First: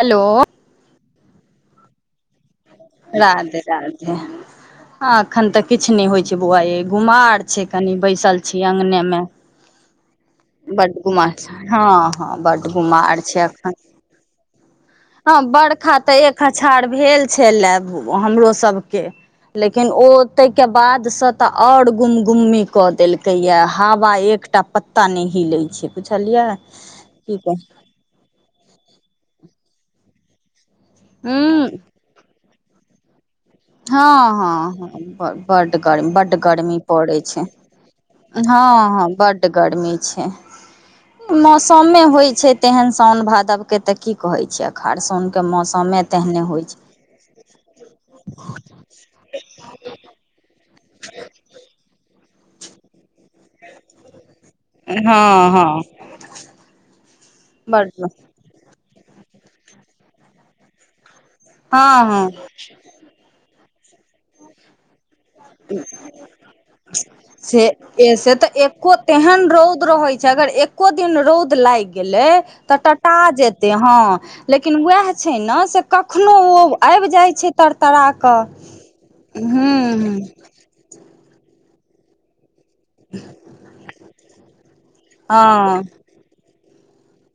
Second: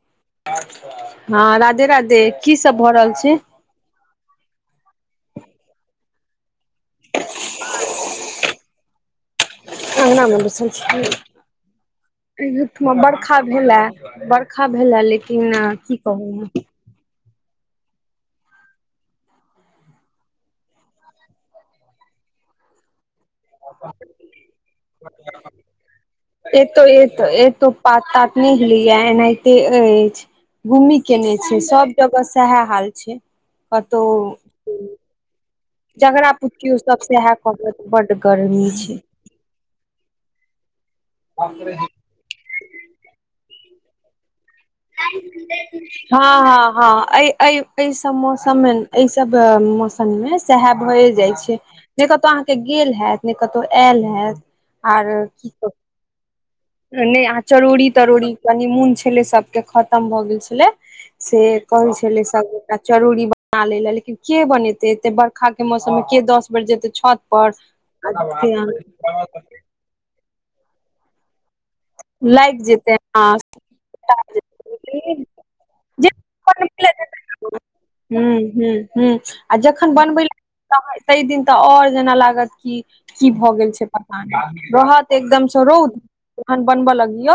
Hello हँ राधे राधे की सब भऽ रहल छै राधे राधे एखन तऽ किछु नहि होय छै बौआ ए गुमार छै कनि बैसल छी अङगने मे अंगना मे बैसल बड छी गुमार छै हँ हँ बड गुमार बरखा छै भेले एखन बरखा भेले हँ लेकिन की बरखा तऽ एक कहू अछार भेल छ ले हमरो सभके लेकिन ओ ताहि के बाद से तऽ आओर गुमगुमी क देलकै या हवा एकटा पत्ता नहि हिलै छै बुझलियै एतो एतो की कही एतो पात तात नहि हिलैया एनाहिते अछि गुमी केने छै हूँ सभ जगह सएह हाल छै कतौ हँ हँ हँ ब बड ग जकरा बड पुछियो गर्मी सब पड़ै सएह छै कहत बड गर्मी हँ छै हँ बड गर्मी छै मौसमे होय छै तेहन साउन भादवके तऽ की कहैत छियै हँ हँ हँ अ अ एहि सब मौसम मे एहि सब मौसम मे सएह भए जाय छै कतहु अहाँके गेल हेयत ने कतहु आयल हयत हँ हँ नहि आ चरौड़ी बड तरौड़ी कनी मून छलै सबके खत्म भऽ गेल छलै से कहै हँ छलै हँ सभगोटा चरौरी बना ले लए लेकिन के बनेते एते बड़ बखा के मौसम मे के दस बेर जेतै छत से पर र रहै छै अगर एको दिन रौद लागि तै लागि त जेतै टटा हँ जेतै ह लेकिन वेह छै न से कखनो आबि जाय छै तरतरा हुं कऽ हू तऽ ताहि दिन तऽ आओर जेना लागत की की भऽ गेल छै पता रहत एकदमसँ हँ रौद अखन बनबऽ लगियौ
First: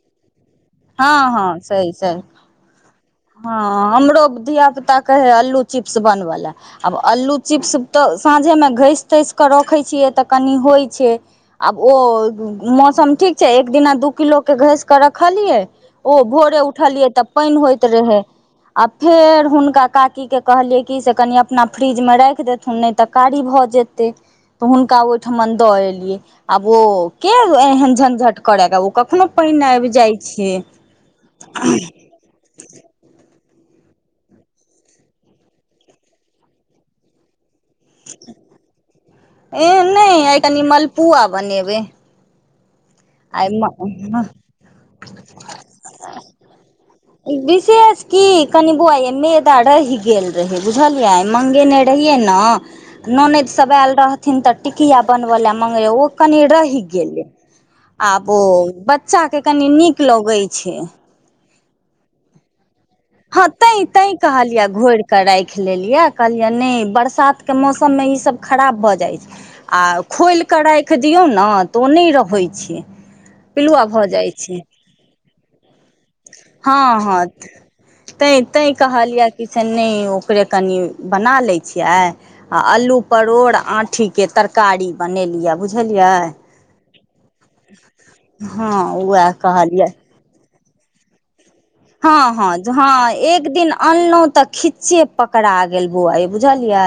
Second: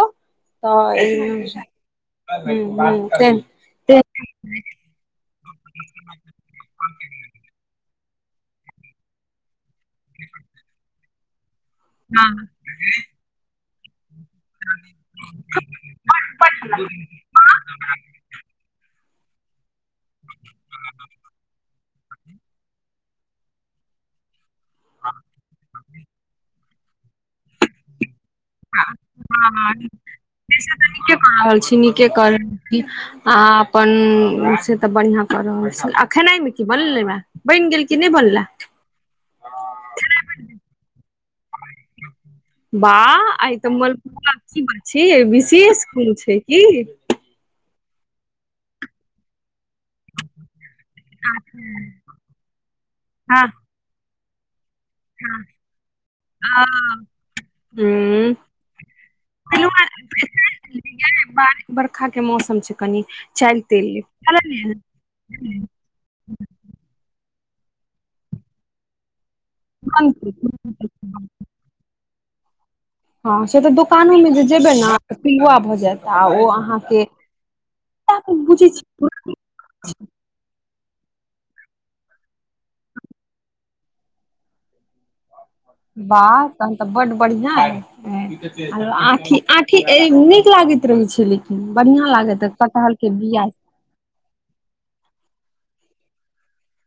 हँ हँ तऽ सही सही ह ह हँ हमरो ब धिया पुता कहै हइ अल्लू चिप्स बनबै लए आब अल्लू चिप्स तऽ साँझेमे घसि तसि के रखै छियै तऽ कनि होय छै आब ओ मौसम ठीक एक दिना दू किलो के घसि के रखलियै ओ भोरे उठलियै तब पानि होय रहै आ फेर हुनका काकी के कहलियै कि से क अपना फ्रिजमे राखि देथुन नहि तऽ कारी भऽ जेतै तऽ हुनका ओहिठमन दऽ एलियै आब ओ किया एहन झंझट करयके ओ कखनो पानि आबि जाइ छै क आ अपन से तऽ बढ़िया क रहल छै आ खेनाय मे की बनलै बनि गेल कि नहि बनला ए नहि आ कनि मलपुआ बनेबै बा आइ आय तऽ मलपुआ की बात छै विशेष कोन छै की विशेष की कनि बोआ यै मेदा रहि गेल रहै बुझलियै मंगेने रहियै ने हँ ननदि सब आयल रहथिन तऽ टिकिया बनबे ले मंगरे ओ कनी रहि हँ गेलै। आब हूँ ओ बच्चा के कनि नीक लगै छैय। बरखा के मौसम छैय। हँ तैं तैं कहलियै घोरि कऽ राखि ले। लेलियै। कहलियै नहि बरसातके मौसममे ईसभ खराब भऽ जाइ छैय। आ खोलि कऽ राखि दियौ ने तऽ ओ नहि रहै छैय। हँ से तऽ दोकानोमे जे जेबै ने पिलुआ भऽ जायत आ ओ अहाँके तैँ बुझै तैँ कहलियै छियै कि से नहि ओकरे कनि बना लैत छियै आय। आ अलू परोड़ आँठीके तरकारी बनेलियै बुझलियै। वाह तहन तऽ बड बढ़िया हँ उएह अय आंठी कहलियै नीक लागैत रहै छैय। बढ़ियां हँ लागे हँ कटहल के हँ बिया एक दिन अनलहुँ तऽ खिच्चे पकड़ा गेल बौआ यै बुझलियै।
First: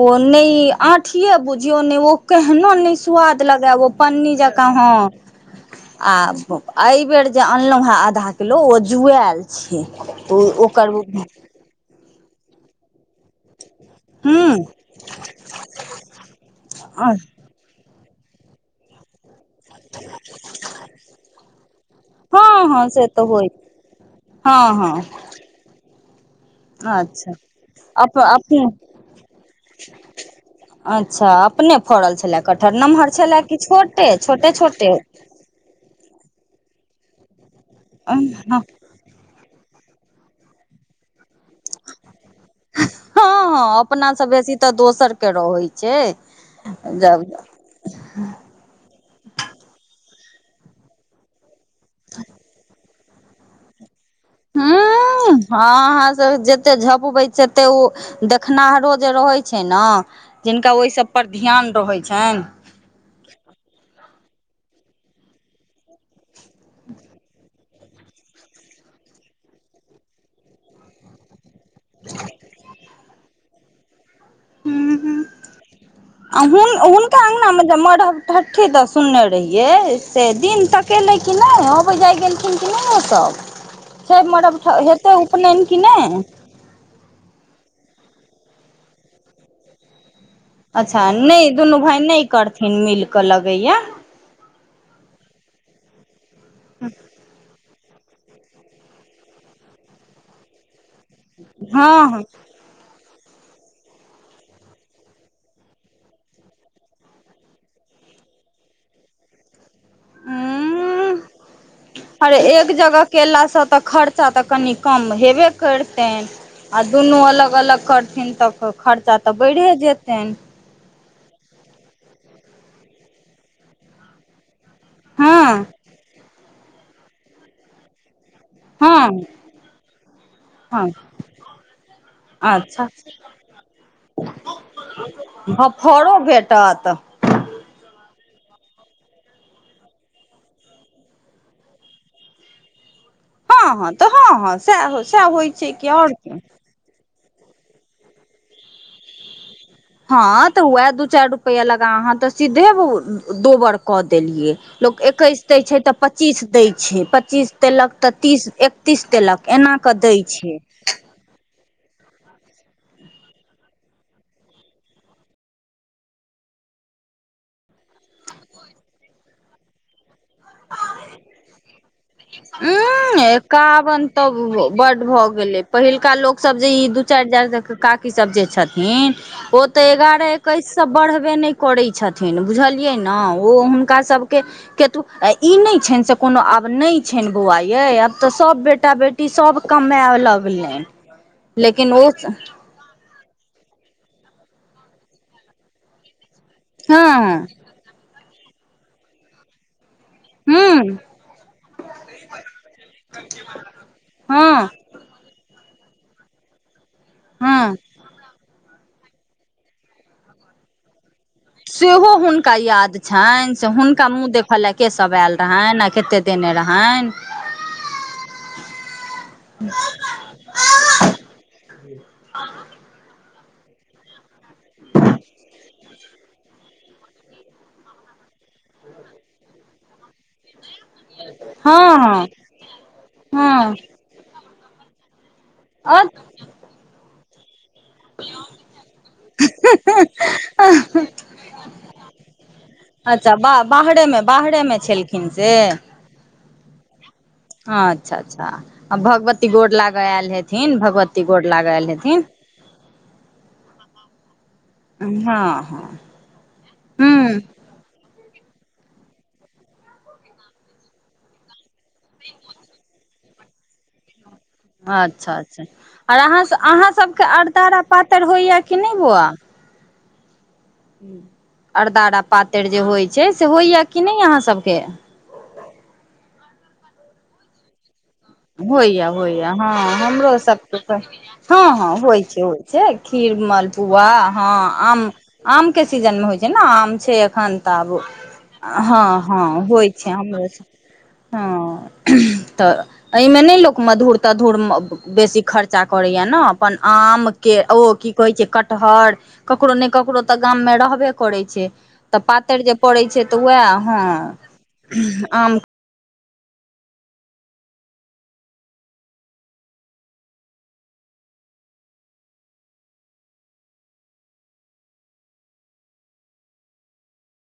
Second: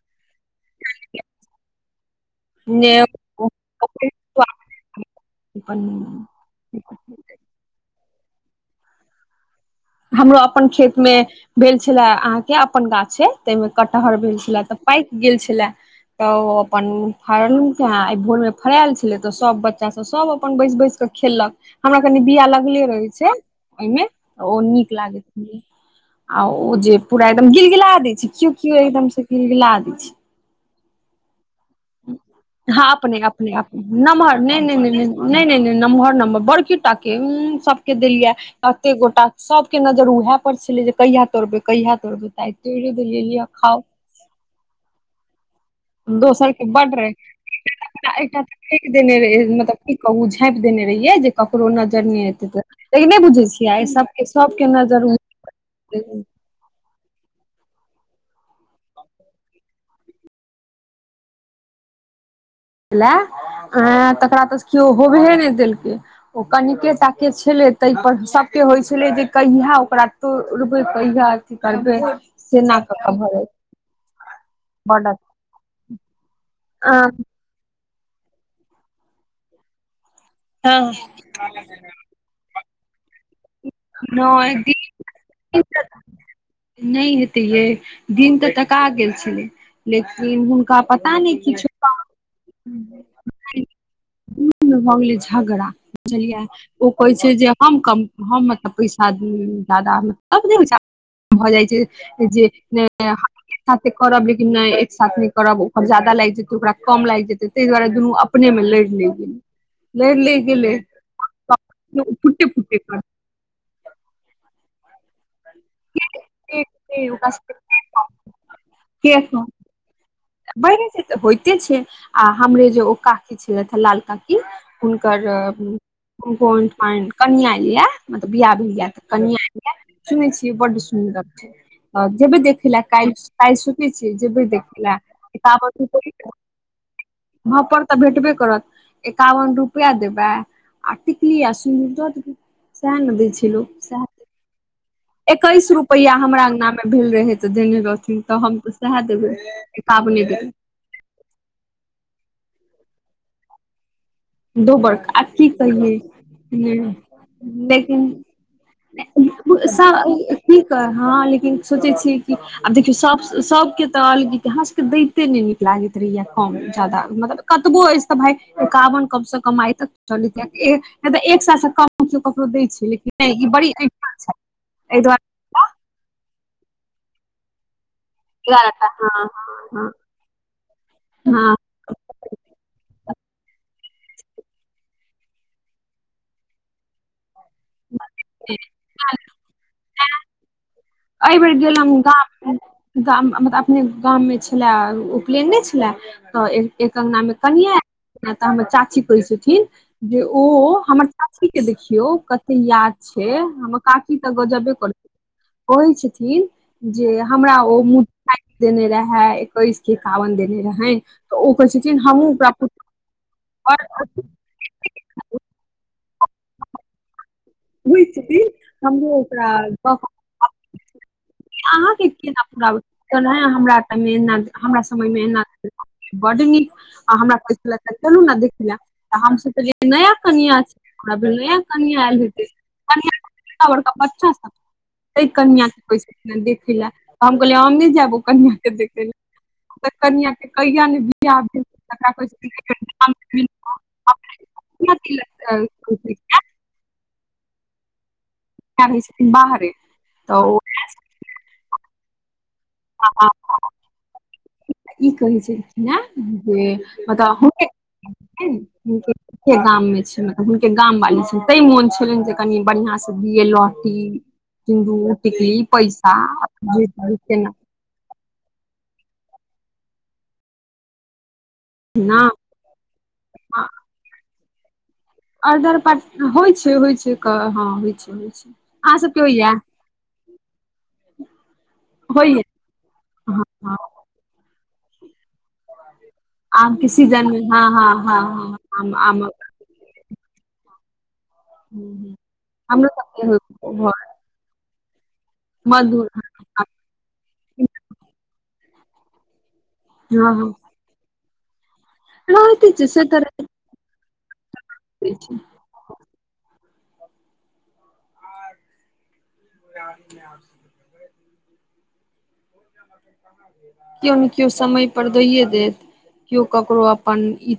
ओ नहि आठीये बुझियौ नहि वो केहनो नहि ने स्वाद लगै। पन्नी जकाँ हँ। [unintelligible] एहिबेर जे अनलहुँ हे आधा किलो ओ जुआएल छैय। हमरो अपन खेत मे भेल छलै अहाँके अपन गाछ अय। ताहिमे कटहर भेल छले तऽ पाकि गेल छले तऽ ओ अपन फारलहू। तैँ आइ भोरमे फड़यल छलै तऽ सभ बच्चासभ सभ अपन बैसि बैस कऽ खेलक। हमरा कनी बिया हँ लगले हँ से रहै तऽ छैय होइ ओहिमे ओ हँ नीक हँ लागैत छैय। आ ओ जे पूरा अच्छा एकदम गिलगिला दै अप छैय केओ अपने केओ एकदम से गिलगिला दय छैय। अच्छा अपने फड़ल छलए कटहर हँ नमहर अपने छलए अपने कि अपने छोटे नमहर छोटे नहि नहि नहि छोटे। नहि नहि नहि नहि नम्हर नम्हर बड़की टाके सबके हँ देलियैया। एते गोटा सबके नजर उएहे पर छलै जे कहिया तोरबै कहिया तोड़बै त आय तोरिये देलीयै लिय खाव। अपना से बेसी तऽ दोसर के रहैत छैय दोसर के बड रहे जब एकटा तऽ फेक देने रहहि मतलब की कहू झाँपि देने रहियै जे ककरो नजर नहि एतय त लेकिन नहि बुझै छियै एहि सबके सबके नजर ओहिपर एते झपबै तेते ओ देखनाहारो जे रहै छैय ने जिनका ओहि सभपर ध्यान रहै छनि लए अ तकरा तऽ केओ होबेे नहि देलकै। ओ कनिकेटा के छलै ताहिप सभके होइत छलै जे कहिया ओकरा तोड़बै कहिया अथी करबै से न क क भर बड आ हुनका अङ्गनामे जे मरब ठ्ठी तऽ सुनने रहियै से दिन तकेलै कि नहि अबै जाइ गेलखिन कि नहि ओ सभ? से नहि [unintelligible] दिन हेतै उपनयन कि नहि? नहि हेतै यैय दिन तऽ का गेल छलै। लेकिन हुनका अच्छा पता नहि किछ दुनू भाय नहि करथिन मिल कऽ लगैया भऽ गेलै झगड़ा बुझलियै ओ कहै छैय जे हम कम हम मतलब पैसा जादा ने भऽ जाइ हँ हँ छैय जे [unintelligible] एक साथे करब लेकिन नहि एक साथ नहि करब ओकर जादा लागि जेतै ओकरा कम लागि जेतै ताहि दुआरे दुनू अपने मे लैर लेल गेलै लैर लेल गेलै उं त अरे पुटे एक पुटे जगह केलासँ तऽ खर्चा तऽ कनि कम हेबे कैरतनि आ दुनू अलग अलग करथिन तऽ खर्चा तऽ बढ़े जेतनि। बढ़े जेतऽ होइते छैय आ हमरे जे ओ काकी छलथिन हे लाल काकी हुनकर हँ कम्पाउणड पानि कनिआँ यऽ। मतलब बियाह भी य हँ कनिया य सुनने छियै बड हँ सुन्दर छैय। ह जेबै देखैला अच्छा कालि कालि सुचै छी जेबै देखैला। एकावन भफोरो भेटत पर तऽ भेटबे करत एकावन रुपआ देबै आ टिकली आ सिन्दुर द देने सएह ने द हँ हँ, तऽ हँ हँ से एकैस रुपैआ हमरा अङ्गनामे भेल रहै तऽ देने रहथिन तऽ हम तऽ सह देबै। एकावने हँ, तऽ हुए दू चार रुपआ लगा अहाँ तऽ सीधे दोबार कऽ देलियै दो लोक बड़का आ एकैस की दै छै तऽ पच्चीस दै कहियै छै पच्चीस देलक तऽ लेकिन तीस एक। तीस देलक एना कऽ दै छै। की हँ, लेकिन सोचै छी कि। आब देखियौ सभ सभके तऽ हसगित हमरासकेँ दैते नहि नीक लागैत रहैए कम ज्यादा मतलब। कतबो अछि तऽ भाय एकावन कम से कम आइ तक चल नहि तऽ एक सालसँ कम केओ ककरो दै छै लेकिन उंम्म नहि ई बड़ी अख एकावन छै तऽ एहि बड्ड दुआरे। भऽ गेलै पहिलका लोको सभ जे ई दू चारि हजार तक का इ सभ जे एगारह टा छथिन हँ ओ तऽ हँ एगारह एकैससँ बढ़बे हँ नहि हँ करै छथिन न बुझलियै ने ओ हुनका सभके केतु ई नहि छै, से कोनो आब नहि छनि, बौआ यौ ये आब तऽ सभ बेटा बेटी सभ कमाइ लगलनि एहि बेर गेल लेकिन हम ओ गाम गाम मतलब अपने गाममें छले उपनयन ने छले तऽ एक अङंनामे हँ कनिया जेना तऽ हमर चाची कहै छथिन जे ओ हूँ हमर चाचीके देखियौ। कते याद छै, हमर काकी तऽ हँ गजबे कर कहै छथिन। जे हमरा हँ ओ मुँह देखाइ देने रहे एकैस कि एकबन देने रहै सेहोहो हुनका याद। छनि से हुनका मुँह देखय लेल के सभ आयल रहनि आ कतेक देने रहनि। बूझस्ति हमरो ओकरा अहाँकेँ केना पूरा है हमरा हमरा समयमे एना बड निक। आ हमरा कहय छलय चलु ने देख ले तऽ हमस त नया कनिया छी हमरा भेल नया कनिया आयल हँ हँ हेत। कनिया हँ बड़का बच्चा सभ कनिआ अ देखै लए तऽ हम कहलियै हम नहि जायब ओ कनियाके देखे लए ओकर कनियाके बियाह भेल तकरा कहय अच्छा बा बाहरेमे बाहरेमे छै छलखिन से ग [unintelligible] अच्छा अच्छा, आ रहै छथिन भगवती गोर बाहरे लागे आयल तऽ ओ हेथिन भगवती गोर लागे आयल हेथिन ई हँ कहै छै हँ ने। जे मब हूँ [unintelligible] गाममें छै मब हुनके गाम वाली छनि तै मोन छलनि जे कनि बढ़िया से दिय लहटी अच्छा अच्छा, आर अह अहाँ सभके अरतारा पातरि होइया कि नहि बौआ ना अरदाारा पातरि जे होइ छै से होइया कि नहि अहाँ सभके आ प होइ छै, होइ छै, हँ होइ छै, होइ छै। अहाँ होइया सबके होइया हँ हमरो सभ हँ-हँ, होइ छै, होइया होइ छै खीर, हँ हँ मलपुआ, हँ, आम। आमके सीजन मे होइ छै ने के आम छै सीजन मे एखन हँ तऽ हँ आब हँ हँ आम हँ आमक हँ, होइ हूँ हँ, हूँ तऽ हमरो सबके एहिमे होइत नहि छै लोक घर मद धूर तऽ धूर बेसी खर्चा मधुर करैय ने अपन आमके ओ की कहे छै कटहर ककरो ने ककरो हँ तऽ हँ गाममे रहबे परे छै तऽ पातरि जे पड़ै छै तऽ वएह हँ रहिते छै आम पार य्यार [unintelligible] [inaudible] केओ ने केओ समय पर दैए देत केओ ककरो अपन ई